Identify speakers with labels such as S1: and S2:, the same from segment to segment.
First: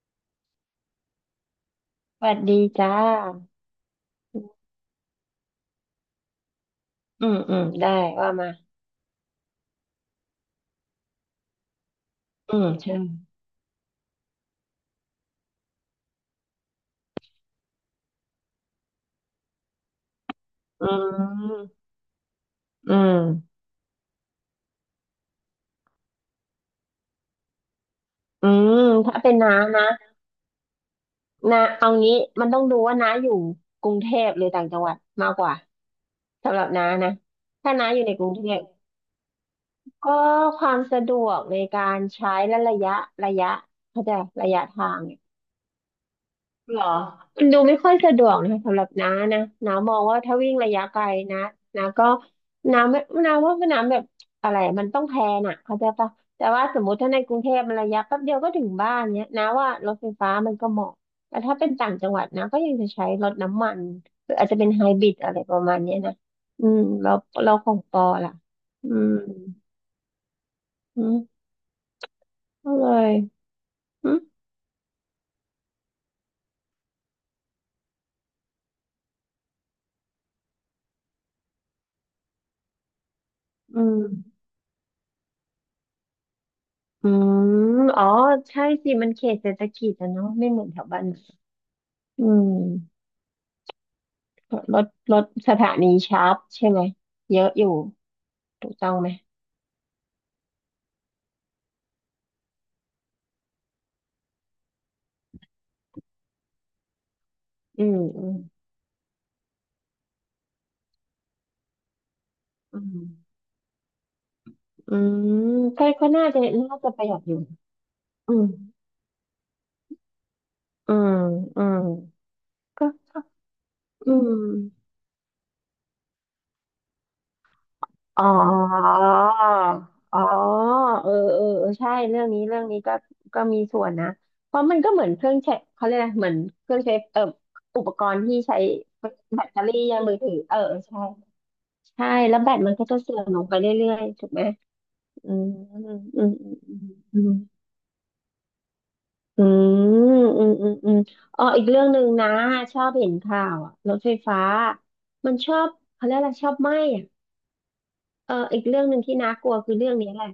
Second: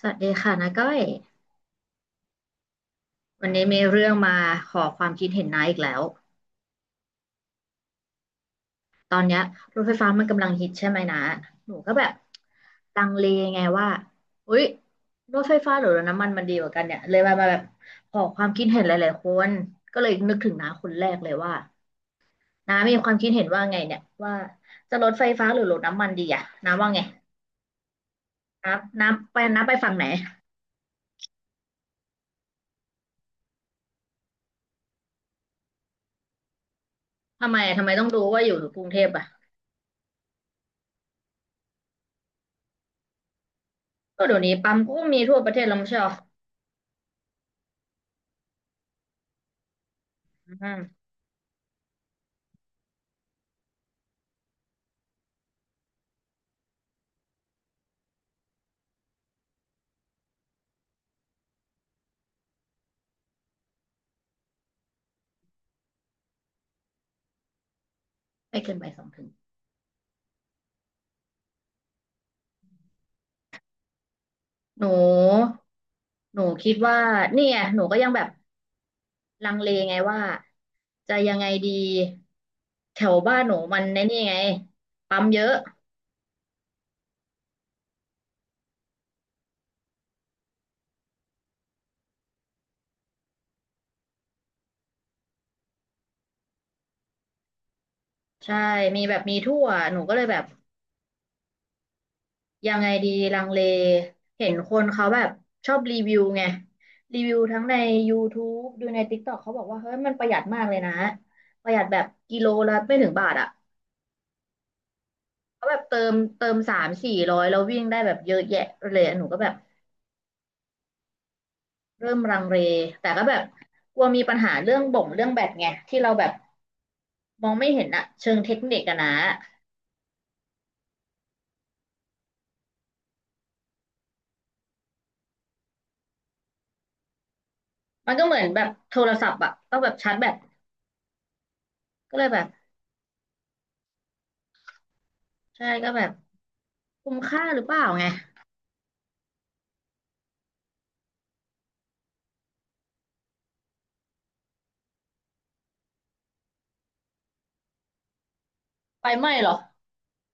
S1: สวัสดีค่ะนาก้อย
S2: สวัสดีจ้า
S1: วันนี้มีเรื่องมาขอความคิดเห็นนาอีกแล้ว
S2: อืมอืมได้ว่ามา
S1: ตอนเนี้ยรถไฟฟ้ามันกำลังฮิตใช่ไหมนะหนูก็แบบ
S2: อืมใช่
S1: ลังเลไงว่าอุ๊ยรถไฟฟ้าหรือรถน้ำมันมันดีกว่ากันเนี่ยเลยมาแบบขอความคิดเห็นหลายๆคนก็เลยนึกถึงน้าค
S2: อื
S1: นแรกเลยว่า
S2: ม
S1: น้า
S2: อื
S1: มีความคิดเห็น
S2: ม
S1: ว่าไงเนี่ยว่าจะรถไฟฟ้าหรือรถน้ำมันดีอะน้าว่าไง
S2: อื
S1: น้า
S2: ม
S1: น้า
S2: ถ้าเป็น
S1: ไป
S2: น้า
S1: น้าไป
S2: นะ
S1: ฝั่งไหน
S2: น้าเอางี้มันต้องดูว่าน้าอยู่กรุงเทพหรือต่างจังหวัดมากกว่า สำหรับน้านะ
S1: ทำไม
S2: ถ้า
S1: ทำ
S2: น้า
S1: ไม
S2: อ
S1: ต้
S2: ยู่
S1: อง
S2: ในก
S1: รู้
S2: รุง
S1: ว่า
S2: เท
S1: อยู่
S2: พ
S1: กรุงเทพอะ
S2: ก็ความสะดวกในการใช้และระยะเข้าใจ
S1: ก็เดี๋ยว
S2: ระ
S1: นี้
S2: ยะ
S1: ปั๊ม
S2: ทา
S1: ก็
S2: ง
S1: มีทั่วประเทศแล้วไม่ใช่หรอ
S2: เหรอ มันดูไม่ค่อยสะดวกนะคะสำหรับน้านะ น้ามองว่าถ้าวิ่งระยะไกลนะน้าก็น้าไม่น้าว่าน้ำแบบอะไรอะมันต้องแพลนอะเข้าใจปะแต่ว่าสมมติถ้าในกรุงเทพมันระยะแป๊บเดียวก็ถึงบ้านเนี้ยน้าว่ารถไฟฟ้ามันก็เหมาะ แต่ถ้าเป็นต่างจังหวัดนะก็ยังจะใช้รถน้ำมันหรืออาจจะเป็นไฮบริดอะไรประมาณเนี้ยนะอืมเราของปอล่ะ
S1: ไม่เกิน
S2: อื
S1: บ่ายสอง
S2: ม
S1: ถึง
S2: อืมก็เลยอืม
S1: หนู หนูคิดว่าเนี่ยหนูก็ยังแบบลังเลไงว่าจะยังไงดีแถวบ้านหนูมั
S2: อื
S1: นใน
S2: ม
S1: นี่ไงปั๊มเยอะ
S2: อืมอ๋อ ใช่สิ มันเขตเศรษฐกิจอะเนาะไม่เหมือนแถวบ้านเราอืมรถรถสถานีชาร์จใช่ไหม เยอะอยู่
S1: ใช่
S2: ถูกต้อง
S1: มี
S2: ไหม
S1: แบบมีทั่ว หนูก็เลยแบบยังไงดีลังเล เห็นคนเขาแบบชอบรีวิวไง รีวิวทั้งใน
S2: อืมอืม
S1: YouTube ดูใน TikTok เขาบอกว่าเฮ้ยมันประหยัดมากเลยนะ ประหยัดแบบกิโลละ
S2: อื
S1: ไม่
S2: ม
S1: ถึงบาทอ่ะ
S2: อืม
S1: เขาแบบ
S2: ก็
S1: เติ
S2: ก็
S1: ม
S2: น่าจะ
S1: เติมสา
S2: น่า
S1: ม
S2: จะประห
S1: สี่
S2: ยัดอ
S1: ร้
S2: ยู่
S1: อยแล้ววิ่งได้แบบเย
S2: อื
S1: อะ
S2: ม
S1: แยะเลยอะหนูก็แบบ
S2: อืมอืม
S1: เริ่มลังเล
S2: ก็
S1: แต่
S2: ก็
S1: ก็แบบกลัว
S2: อื
S1: มีปัญ
S2: ม
S1: หาเรื่องบ่งเรื่องแบตไงที่เราแบบมองไม่เห็นอะ
S2: อ๋อ
S1: เชิงเทคนิคอะนะ
S2: อ๋อเออเออเออใช่เรื่องนี้ก็ก็มีส่วนนะเพราะมันก็เหมือนเครื่องใช้เขาเรียกอะไรเหมือนเครื่องใช้อุปก
S1: มัน
S2: รณ์
S1: ก็เห
S2: ที่
S1: มือน
S2: ใช้
S1: แบบโทรศัพท์
S2: แบต
S1: อะ
S2: เตอ
S1: ต้
S2: รี่
S1: องแบบ
S2: ยัง
S1: ชา
S2: มื
S1: ร์จ
S2: อ
S1: แบ
S2: ถือ
S1: ต
S2: เออเออใช่ใช่
S1: ก็เลย
S2: แล้
S1: แบ
S2: ว
S1: บ
S2: แบตมันก็จะเสื่อมลงไปเรื่อยๆถูกไหมอืม
S1: ใช่
S2: อื
S1: ก็
S2: ม
S1: แบบ
S2: อืม
S1: คุ้ม
S2: อืม
S1: ค่าหรือเปล่าไง
S2: อืมอืมอืมอ๋ออีกเรื่องหนึ่งนะชอบเห็นข่าวอะรถไฟฟ้ามันชอบเขาเรียกอะไรชอบไหม้ เอออีกเรื่องหนึ่ง
S1: ไฟ
S2: ที่
S1: ไห
S2: น่า
S1: ม้
S2: ก
S1: เหร
S2: ลั
S1: อ
S2: วคือเรื่องนี้แหละ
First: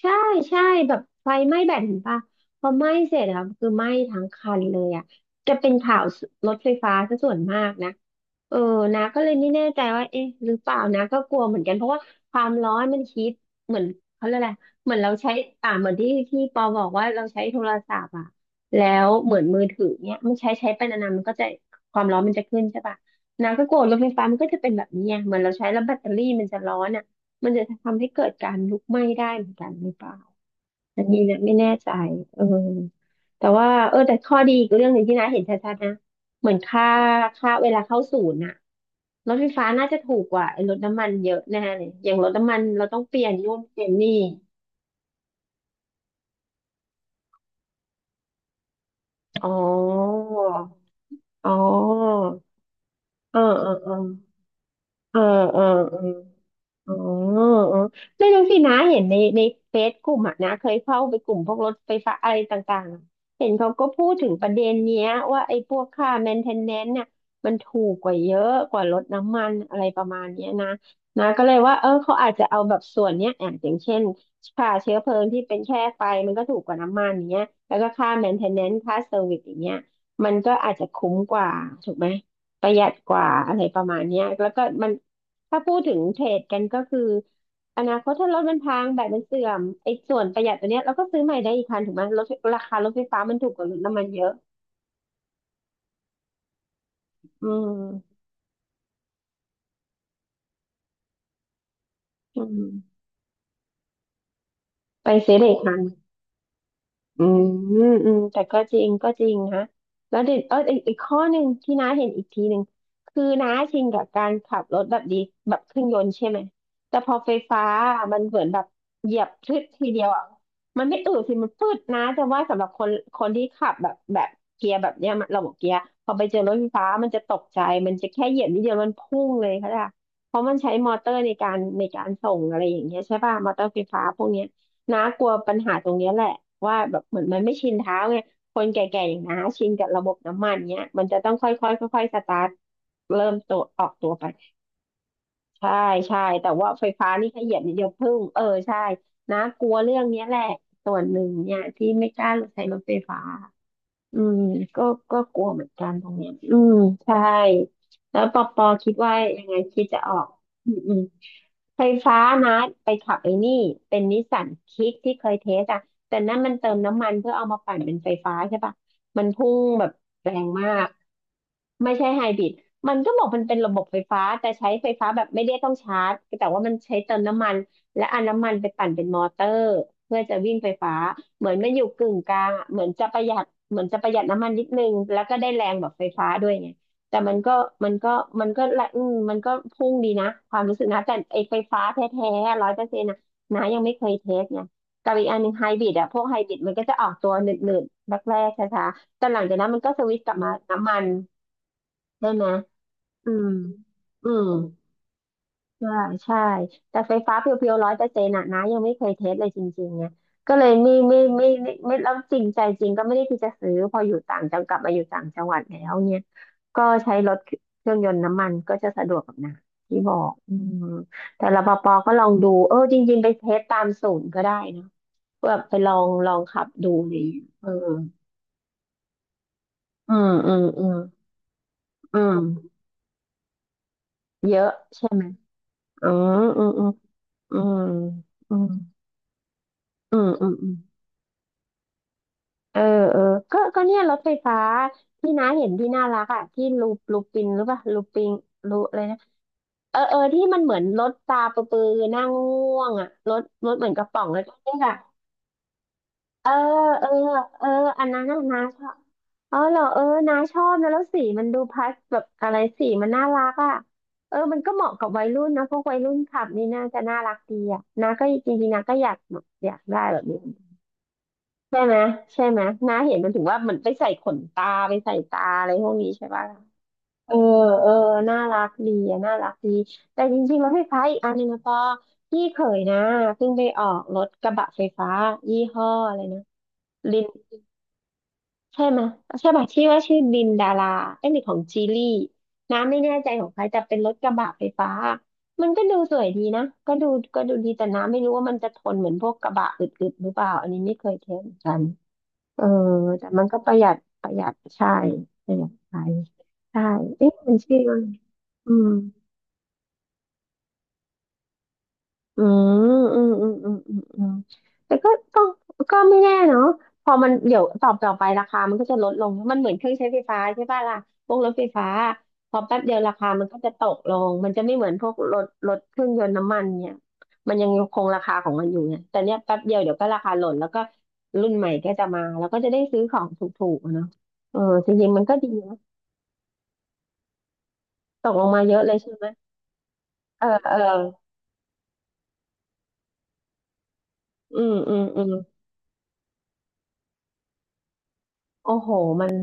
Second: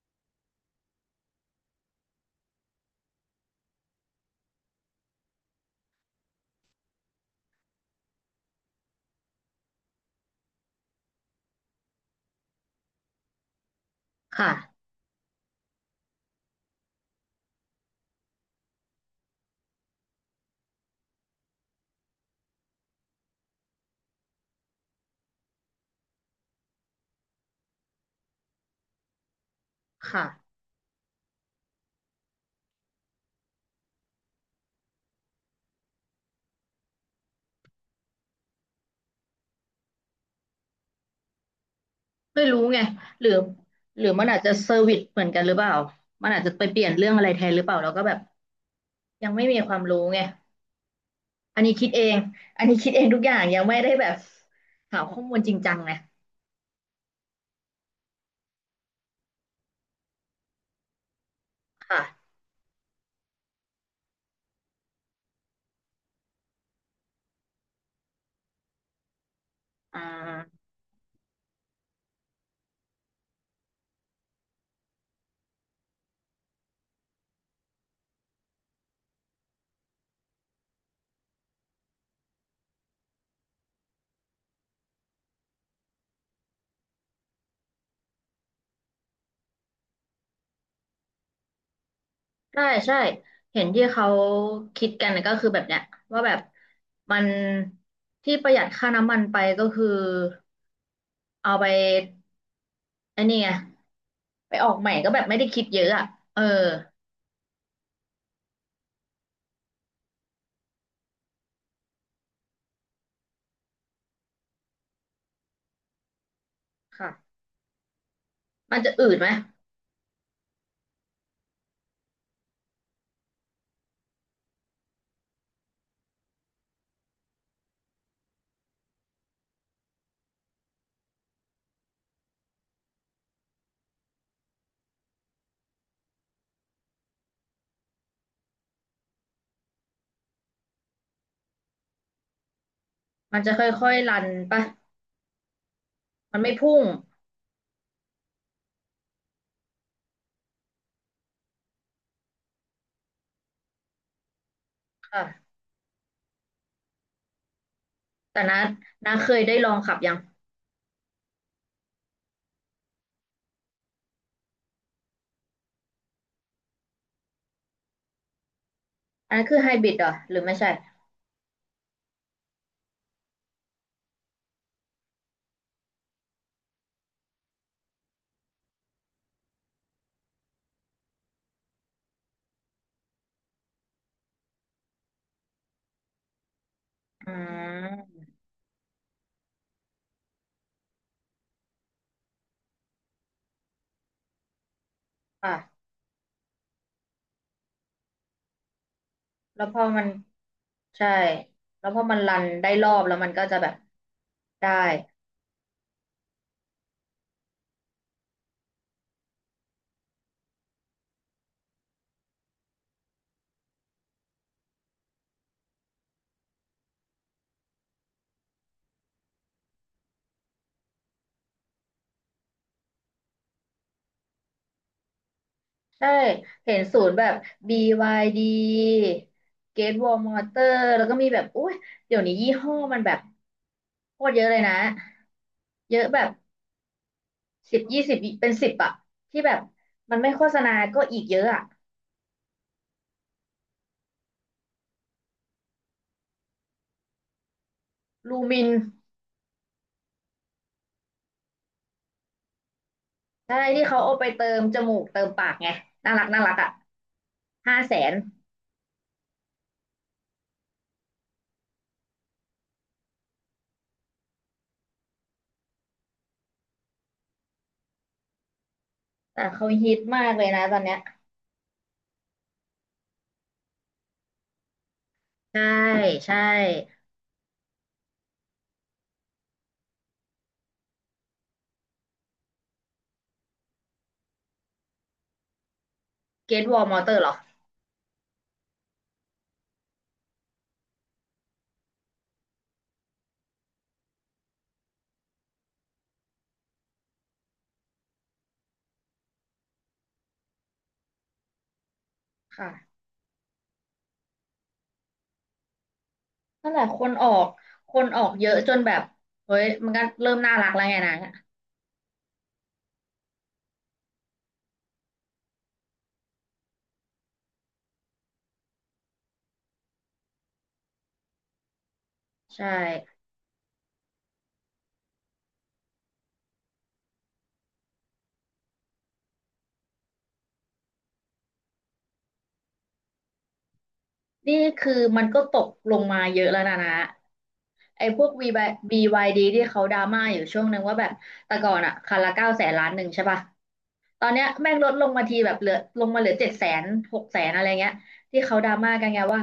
S2: ใช่ใช่แบบไฟไหม้แบตเห็นปะพอไหม้เสร็จอะคือไหม้ทั้งคันเลยอะจะเป็นข่าวรถไฟฟ้าซะส่วนมากนะเออนะก็เลยไม่แน่ใจว่าเอ๊ะหรือเปล่านะก็กลัวเหมือนกันเพราะว่าความร้อนมันฮิตเหมือนเขาเรียกอะ
S1: ค่ะ
S2: ไรเหมือนเราใช้อ่าเหมือนที่ปอบอกว่าเราใช้โทรศัพท์อะแล้วเหมือนมือถือเนี้ยมันใช้ไปนานๆมันก็จะความร้อนมันจะขึ้นใช่ปะนะก็กลัวรถไฟฟ้ามันก็จะเป็นแบบนี้ไงเหมือนเราใช้แล้วแบตเตอรี่มันจะร้อนอะ มันจะทำให้เกิดการลุกไหม้ได้เหมือนกันหรือเปล่า
S1: ค่ะ
S2: อันนี้เนะไม่แน่ใจเออแต่ว่าเออแต่ข้อดีอีกเรื่องหนึ่งที่น้าเห็นชัดๆนะ เหมือนค่าเวลาเข้าศูนย์น่ะรถไฟฟ้าน่าจะถูกกว่าไอ้รถน้ำมันเยอะแน่เลยอย่างรถ
S1: ไม่
S2: น้ำมั
S1: รู้
S2: น
S1: ไง
S2: เราต้องเป
S1: ห
S2: ลี่
S1: รื
S2: ย
S1: อ
S2: นนู่นเปลี่ยน
S1: หรื
S2: นี่
S1: อมันอาจจะเซอร์วิสเหมือนกันหรือเปล่ามันอาจจะไปเปลี่ยนเรื่องอะไรแทนหรือเปล่าเราก็แบบยังไม่
S2: อ๋อ
S1: มีความรู้ไง
S2: อ๋อ
S1: อันนี้คิดเองอันนี้คิดเองทุกอย่า
S2: เออ
S1: งยัง
S2: เออ
S1: ไม่
S2: เอ
S1: ได้
S2: อ
S1: แบบหาข้
S2: เอ
S1: อ
S2: อ
S1: มูลจริง
S2: เออ
S1: จังนะ
S2: เอออ๋อเออไม่รู้สินะเห็นในเฟซกลุ่มอะนะเคยเข้าไปกลุ่มพวกรถไฟฟ้า
S1: ค่ะ
S2: อะไรต่างๆอะเห็นเขาก็พูดถึงประเด็นเนี้ยว่าไอ้พวกค่าแมนเทนแนนซ์เนี่ยมันถูกกว่าเยอะกว่ารถน้ำมันอะไร
S1: อ่
S2: ประมาณเนี้ย
S1: า
S2: นะนะก็เลยว่าเออเขาอาจจะเอาแบบส่วนเนี้ยอย่างเช่นค่าเชื้อเพลิงที่เป็นแค่ไฟมันก็ถูกกว่าน้ำมันอย่างเงี้ยแล้วก็ค่าแมนเทนแนนซ์ค่าเซอร์วิสอย่างเงี้ยมันก็อาจจะคุ้มกว่าถูกไหมประหยัดกว่าอะไรประมาณเนี้ยแล้วก็มัน ถ้าพูดถึงเทรดกันก็คืออนาคตถ้ารถมันพังแบตมันเสื่อมไอ้ส่วนประหยัดตัวเนี้ยเราก็ซื้อใหม่ได้อีกคันถูกไหมรถรา
S1: ใช่
S2: คารถ
S1: ใช่
S2: ไฟฟ้ามันถูกก
S1: เห็น
S2: ว่ารถ
S1: ที่
S2: น้ำมั
S1: เขา
S2: นเยอะ
S1: คิดกันก็คือแบบเนี้ยว่าแบบมัน
S2: อืม
S1: ที่ประหยัดค่าน้ำมันไปก็คือเอาไป
S2: อืม
S1: ไอ้นี่ไงไปออกใหม่ก็
S2: ไป
S1: แบบ
S2: ซื้
S1: ไม่
S2: อ
S1: ได้
S2: ได้อี
S1: คิ
S2: ก
S1: ด
S2: คั
S1: เย
S2: น
S1: อะอ่ะเออ
S2: อืมอืมแต่ก็จริงนะแล้วเด็ดเอออีกข้อหนึ่งที่น้าเห็นอีกทีหนึ่งคือน้าชินกับการขับรถแบบดีแบบเครื่องยนต์ใช่ไหมแต่พอ
S1: ค่ะ
S2: ไฟฟ้ามันเหมือนแบบ
S1: มันจะอื
S2: เห
S1: ด
S2: ยีย
S1: ไหม
S2: บพลึดทีเดียวอ่ะมันไม่อืดสิมันพืดนะแต่ว่าสำหรับคนที่ขับแบบเกียร์แบบเนี้ยมันระบบเกียร์พอไปเจอรถไฟฟ้ามันจะตกใจมันจะแค่เหยียบนิดเดียวมันพุ่งเลยค่ะเพราะมันใช้มอเตอร์ในการส่งอะไรอย่างเงี้ยใช่ป่ะมอเตอร์ไฟฟ้าพวกเนี้ย น้ากลัวปัญหาตรงเนี้ยแหละว่าแบบเหมือนมันไม่ชินเท้าไงคนแก่ๆอย่างน้าชินกับระบบน้ำมันเนี้ยมันจะต้องค่อยๆค่อยๆสตาร์ทเริ่ม
S1: มันจะ
S2: ตั
S1: ค
S2: วอ
S1: ่
S2: อ
S1: อ
S2: ก
S1: ย
S2: ตั
S1: ๆ
S2: ว
S1: รั
S2: ไป
S1: นปะ
S2: ใช่ใช่
S1: มัน
S2: แต่
S1: ไม่
S2: ว่า
S1: พุ่ง
S2: ไฟฟ้านี่ขยีบนิดเดียวพึ่งเออใช่น้ากลัวเรื่องเนี้ยแหละส่วนหนึ่งเนี่ยที่ไม่กล้าใช้รถไฟฟ้า อืมก็ก็กลัว
S1: ค่ะ
S2: เหมือนกันตรงเนี้ยใช่แล้วป
S1: แต่
S2: อป
S1: นะ
S2: อคิด
S1: นะ
S2: ว่า
S1: เคย
S2: ยัง
S1: ได้
S2: ไง
S1: ลอง
S2: คิด
S1: ขับ
S2: จะ
S1: ยั
S2: อ
S1: ง
S2: อกอืมไฟฟ้านะไปขับไอ้นี่เป็นนิสสันคิกที่เคยเทสอะแต่นั่นมันเติมน้ำมันเพื่อเอามาปั่นเป็นไฟฟ้าใช่ปะมัน
S1: อันนั้น
S2: พุ่
S1: คือ
S2: ง
S1: ไฮบ
S2: แบ
S1: ริ
S2: บ
S1: ดเหรอ
S2: แร
S1: หรือ
S2: ง
S1: ไม่
S2: มา
S1: ใช่
S2: กไม่ใช่ไฮบริดมันก็บอกมันเป็นระบบไฟฟ้าแต่ใช้ไฟฟ้าแบบไม่ได้ต้องชาร์จแต่ว่ามันใช้เติมน้ำมัน และเอาน้ำมันไปปั่นเป็นมอเตอร์เพื่อจะวิ่งไฟฟ้าเหมือนมันอยู่กึ่งกลางอะเหมือนจะประหยัดเหมือนจะประหยัดน้ำมันนิดนึงแล้วก็ได้แรงแบบไฟฟ้าด้วยไงแต่
S1: อื
S2: มันก็
S1: ม
S2: มันก็ละมันก็พุ่งดีนะความรู้สึกนะแต่ไอไฟฟ้าแท้ๆร้อยเปอร์เซ็นต์นะนายังไม่เคยเทสไงกับอีกอันหนึ่งไฮ
S1: ค่ะ
S2: บริดอะพวกไฮบริดมันก็จะออกตัวหนืดๆแรกๆช้าๆแต่หลังจาก
S1: แล้ว
S2: นั้น
S1: พ
S2: มั
S1: อ
S2: นก็ส
S1: มัน
S2: วิตช์กลับมาน้ำมัน
S1: ใช่แล้วพอมัน
S2: ใช่
S1: รั
S2: ไห
S1: น
S2: ม
S1: ได้รอบแล้วมั
S2: อื
S1: นก็
S2: ม
S1: จะแบบ
S2: อืม
S1: ได้
S2: ใช่าใช่แต่ไฟฟ้าเพียวๆร้อยเปอร์เซ็นต์ะนะยังไม่เคยเทสเลยจริงๆไงก็เลยไม่แล้วจริงใจจริงก็ไม่ได้ที่จะซื้อพออยู่ต่างจังกลับมาอยู่ต่างจังหวัดแล้วเนี่ยก็ใช้รถเครื่องยนต์น้ำมันก็จะสะดวกกับนะที่บอกมแต่รปภก็ลองดูจริงๆไปเทสตามศูนย์ก็ได้นะเพื่อไป
S1: ใช่
S2: ลองขับ
S1: เห็น
S2: ดู
S1: ศู
S2: อะ
S1: น
S2: ไร
S1: ย์
S2: อ
S1: แบ
S2: ย่าง
S1: บ
S2: เงี้ยเออ
S1: BYD เก t วอ
S2: อื
S1: ลม
S2: ม
S1: อ
S2: อื
S1: เตอ
S2: ม
S1: ร์
S2: อืม
S1: แล้วก็มีแบบอุ้ยเดี๋
S2: อื
S1: ยวนี้
S2: ม
S1: ยี่ห้อมันแบบโคตรเยอะ
S2: เย
S1: เลย
S2: อะ
S1: นะ
S2: ใช่ไหม
S1: เยอะ
S2: อื
S1: แบบ
S2: มอืมอืม
S1: 10-20เป็น
S2: อืม
S1: สิบอะที่แบบมั
S2: อื
S1: น
S2: ม
S1: ไม่โฆ
S2: อืม
S1: ษ
S2: อื
S1: ณา
S2: ม
S1: ก็อีกเยอะอะ
S2: เออเออก็เนี่ยรถไฟฟ้าที่น้าเห็นที่น่ารักอ่ะที่ลูปินหรือเปล่าลูปิง
S1: ลูมิน
S2: ลูอะไรนะเออที่มันเหมือนรถตาประปือนั่งง่วงอ่ะ
S1: ใช่
S2: รถ
S1: ที่
S2: เหมือน
S1: เขา
S2: กระ
S1: เอา
S2: ป๋อ
S1: ไป
S2: งแล้ว
S1: เติ
S2: ก็
S1: ม
S2: นี่
S1: จมู
S2: ค่ะ
S1: กเติมปากไงน่ารักน่า
S2: เออ
S1: รักอะ
S2: เออเออ
S1: ห้าแส
S2: อัน
S1: น
S2: นั้นน่ะน้าชอบอ๋อเหรอเออน้าชอบนะแล้วสีมันดูพัสแบบอะไรสีมันน่ารักอ่ะเออมันก็เหมาะกับวัยรุ่นนะพวกวัยรุ่นขับนี่น่าจะน่ารักดีอ่ะน้าก็จริงๆน้าก็
S1: แต่เขา
S2: อยาก
S1: ฮิต
S2: ได้แบ
S1: มา
S2: บ
S1: ก
S2: นี้
S1: เลยนะตอนเนี้ย
S2: ใช่ไหมใช่ไหมน้าเห็นมันถึงว่ามันไปใส่ขนตาไปใส่ตา
S1: ใช่
S2: อะไรพวกนี้ใช่
S1: ใช่
S2: ป่ะเออเออน่ารักดีอะน่ารักดีแต่จริงๆแล้วไฟฟ้าอีกอันหนึงนะปอพี่เขยนะเพิ่งไปออกรถกระบะไฟฟ้ายี่ห้ออะไรนะ
S1: เก t วอลมอเตอ
S2: ลิ
S1: ร์ห
S2: น
S1: รอ
S2: ใช่ไหมยใช่ป่ะที่ว่าชื่อลินดาราเอ้ยหรือของจีลี่น้าไม่แน่ใจของใครแต่เป็นรถกระบะไฟฟ้ามันก็ดูสวยดีนะก็ดูดีแต่น้าไม่รู้ว่ามันจะทนเหมือนพวกกระบะอึดๆหรือเปล่าอันนี้ไม่เคยเทสเหมือนกัน เออ
S1: ค่ะ
S2: แต่มันก็ประหยัดประหยัดใช่ ประหยัดไป
S1: นั่นแห
S2: ใช่
S1: ละคนออ
S2: เอ๊ะ
S1: ก
S2: มันชื่อ
S1: ค
S2: ว่า
S1: นออกเยอะจ
S2: อื
S1: น
S2: ม
S1: แบบเฮ้ยมันก็เริ่มน่ารักแล้วไงนะ
S2: อือืมแต่ก็ต้องก็ไม่แน่เนาะพอมันเดี๋ยวต่อไปราคามันก็จะลดลงมันเหมือนเครื่องใช้ไฟฟ้าใช่ป่ะล่ะพวกรถไฟฟ้าพอ
S1: ใช่
S2: แป๊บเดียวราคามันก็จะตกลงมันจะไม่เหมือนพวกรถเครื่องยนต์น้ำมันเนี่ยมันยังคงราคาของมันอยู่ไงแต่เนี้ยแป๊บเดียวเดี๋ยวก็ราคาหล่นแล้วก็รุ่นใหม่ก็จะมาแล้วก็จะได้ซื้อของถูกๆอะเนาะ
S1: นี่
S2: เออจ
S1: คือ
S2: ริงๆมั
S1: มั
S2: น
S1: น
S2: ก็
S1: ก็
S2: ดี
S1: ตก
S2: นะ
S1: ลงมาเยอะแล้วนะนะไอ้พว
S2: ต
S1: ก
S2: กล
S1: วี
S2: งมา
S1: วา
S2: เยอะเลยใช่ไหม
S1: BYD ที่เขาดราม่าอยู่
S2: เออ
S1: ช่วง
S2: เอ
S1: นึ
S2: อ
S1: งว่าแบบแต่ก่อนอะคันละ900,000-1,000,000ใช่ป่ะตอนเนี้ย
S2: อื
S1: แม่
S2: ม
S1: งล
S2: อื
S1: ด
S2: ม
S1: ลง
S2: อื
S1: มา
S2: ม
S1: ทีแบบเหลือลงมาเหลือ700,000600,000อะไรเงี้ยที่เขาดรา
S2: โอ้โห
S1: ม่ากันไง
S2: มัน
S1: ว่า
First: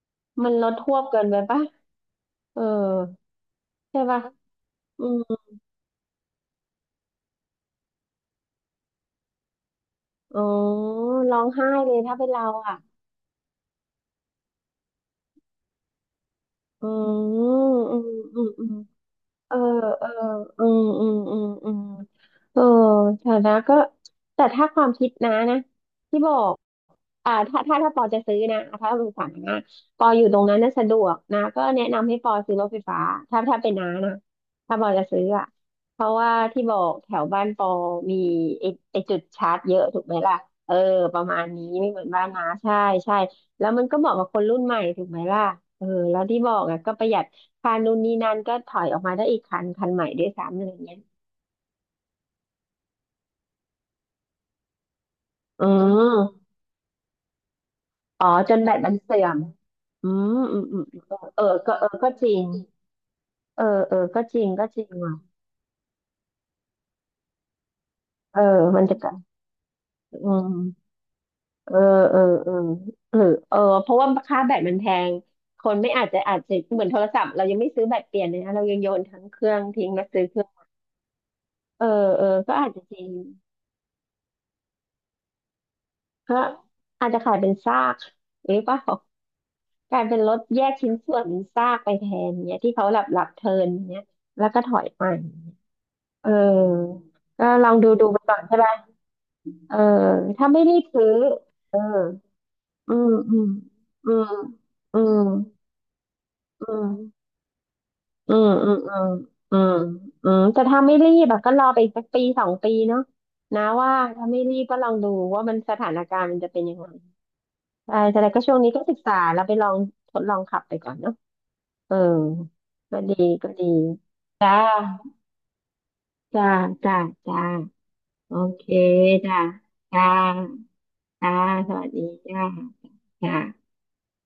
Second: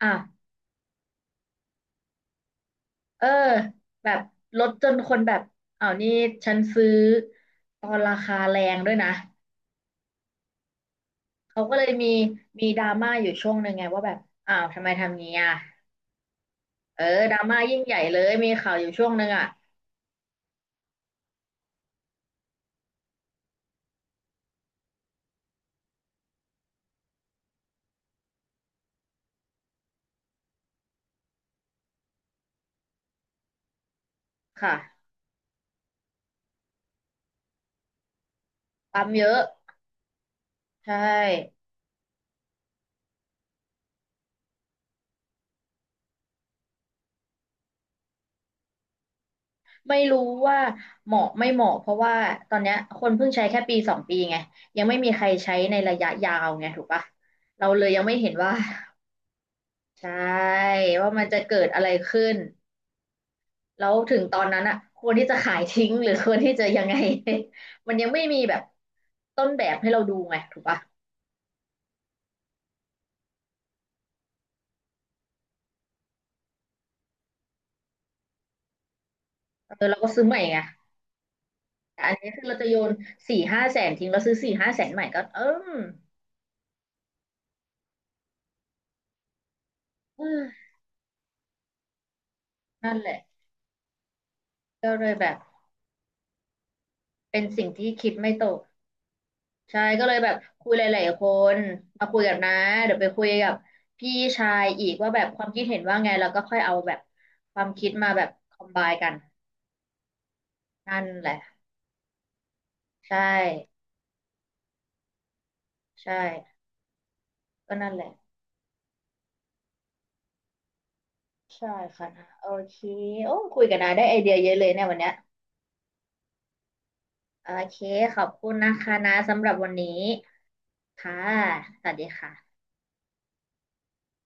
S1: อ่ะ
S2: มันลดทวบเกินไปปะ เออ
S1: เออ
S2: ใช่
S1: แบบ
S2: ป่ะ
S1: ลดจน
S2: อื
S1: คน
S2: ม
S1: แบบอ้าวนี่ฉันซื้อตอนราคาแรงด้วยนะ
S2: อ๋อร้อง
S1: เขา
S2: ไห้
S1: ก็เลย
S2: เลย
S1: มี
S2: ถ้าเป็นเรา
S1: มี
S2: อ่ะ
S1: ดราม่าอยู่ช่วงหนึ่งไงว่าแบบอ้าวทำไมทำงี้อ่ะ
S2: อื
S1: เออ
S2: ม
S1: ดราม่ายิ่งให
S2: อื
S1: ญ่
S2: ม
S1: เลย
S2: อื
S1: มี
S2: มอื
S1: ข่า
S2: ม
S1: วอยู่ช่วงหนึ่งอ่ะ
S2: เออเอออืมเออฐานะก็แต่ถ้าความคิดนะที่บอกอ่าถ้าปอจะซื้อนะถ้าเป็นฐานะปออยู่ตรงนั้นน่ะสะดวกนะก็แนะนำให้ปอซื้อรถไฟฟ้าถ้าเป็นน้านะถ้าปอจะ
S1: ค่ะ
S2: ซื้ออ่ะเพราะว่าที่บอกแถวบ้านปอมีไอไอ
S1: ปั๊ม
S2: จุด
S1: เยอะ
S2: ชาร์จเยอะถูกไหมล่ะเออ
S1: ใช่
S2: ประมาณนี้ไม่เหมือนบ้านน้าใช่ แล้วมันก็เหมาะกับคนรุ่นใหม่ถูกไหมล่ะเออแล้วที่บอกอะก็ประหยัดค่านู่นนี่นั่นก็ถอยออกมาได้อีกคันคัน
S1: ไม่
S2: ใหม่
S1: รู้
S2: ด้วยซ้ำ
S1: ว่า
S2: อะไรเงี้ย
S1: เหมาะไม่เหมาะเพราะว่าตอนเนี้ยคนเพิ่งใช้แค่1-2 ปีไงยังไม่มีใครใช้
S2: อื
S1: ในระยะยา
S2: ม
S1: วไงถูกปะเราเลยยังไม่
S2: อ๋อ
S1: เห็นว่า
S2: จนแบตมันเสื่อม อื
S1: ใช่
S2: อืม
S1: ว่ามันจะ
S2: เออ
S1: เกิดอะไร
S2: ก็
S1: ขึ้
S2: จริ
S1: น
S2: งเออ
S1: แล้
S2: เอ
S1: ว
S2: อ
S1: ถึ
S2: ก็
S1: งต
S2: จ
S1: อ
S2: ริ
S1: น
S2: ง
S1: นั้น
S2: ก็
S1: อ่ะ
S2: จริง
S1: ควรที่
S2: ว่ะ
S1: จะขายทิ้งหรือควรที่จะยังไง มันยังไม่
S2: เอ
S1: มี
S2: อ
S1: แบบ
S2: มันจะกัน
S1: ต้นแบบให้เราดู
S2: อื
S1: ไง
S2: ม
S1: ถูกปะ
S2: เออเออเออเออเออเพราะว่าค่าแบตมันแพงคนไม่อาจจะอาจจะเหมือนโทรศัพท์เรายังไม่ซื้อแบตเปลี่ยนเลยนะเรายังโยนทั้งเครื่อง
S1: เอ
S2: ทิ้
S1: อ
S2: ง
S1: เรา
S2: มา
S1: ก็
S2: ซื้
S1: ซื้
S2: อ
S1: อให
S2: เค
S1: ม่
S2: รื่อง
S1: ไง
S2: เออ
S1: แต่อัน
S2: เออ
S1: นี้คือ
S2: ก็
S1: เราจะ
S2: อาจ
S1: โย
S2: จะ
S1: น
S2: จริง
S1: สี่ห้าแสนทิ้งเราซื้อสี่ห้าแสนใหม่ก็เอม
S2: ก็อาจจะขายเป็นซากหรือเปล่ากลายเป็น
S1: เอ
S2: รถแย
S1: อ
S2: กชิ้นส่วนเป็นซากไปแทนเนี่ยที่เขา
S1: นั่นแหละ
S2: หลับเทิร์นเนี่ยแล้วก็ถอย
S1: ก็
S2: ไป
S1: เลยแบบ
S2: เออ
S1: เป็น
S2: ก็
S1: สิ่
S2: ล
S1: ง
S2: อง
S1: ที่
S2: ดู
S1: คิด
S2: ไป
S1: ไม่
S2: ก่อน
S1: ต
S2: ใช่
S1: ก
S2: ป่ะเออ
S1: ใช่ก็เลยแบบ
S2: ถ้าไม่
S1: คุย
S2: รี
S1: ห
S2: บ
S1: ลา
S2: ซื้
S1: ย
S2: อ
S1: ๆคน
S2: เออ
S1: มาคุยกับน้า
S2: อื
S1: เดี๋ยวไป
S2: ม
S1: คุย
S2: อืม
S1: กับ
S2: อื
S1: พี่
S2: ม
S1: ชายอีก
S2: อื
S1: ว่าแบ
S2: ม
S1: บความคิดเห็นว่าไงแล้วก็ค่อยเอา
S2: อื
S1: แบบ
S2: ม
S1: ความคิดมาแบบ
S2: อืม
S1: คอม
S2: อืม
S1: ไบ
S2: อืม
S1: กัน
S2: อืมอืมแต่ถ้าไม่
S1: นั่น
S2: รี
S1: แห
S2: บ
S1: ละ
S2: อะก็รอไปอีกสักปีสองปีเนาะ
S1: ใช่
S2: นะว่าถ้าไม่รีบก็ลองดูว่ามันสถาน
S1: ใช
S2: การณ์มันจะ
S1: ่
S2: เป็นยังไง
S1: ก็นั่น
S2: ใช่
S1: แหละ
S2: แต่ก็ช่วงนี้ก็ศึกษาแล้วไปลองทดลองขับไปก่อนเนาะ
S1: ใช่
S2: เออ
S1: ค่ะนะโอเค
S2: ก็ดี
S1: โอ้
S2: ก็
S1: คุ
S2: ดี
S1: ยกับน้าได้ไอเดียเย
S2: จ้า
S1: อะเลยเนี่ยวันเนี้ย
S2: จ้า จ้า จ้า
S1: โอเคขอบ
S2: โอ
S1: คุณ
S2: เค
S1: นะคะนะ
S2: จ้า
S1: สำหรับวันนี้
S2: จ้า
S1: ค่ะ
S2: จ้า ส
S1: ส
S2: วัส
S1: วัสดี
S2: ดีจ้า
S1: ค่ะ
S2: จ้า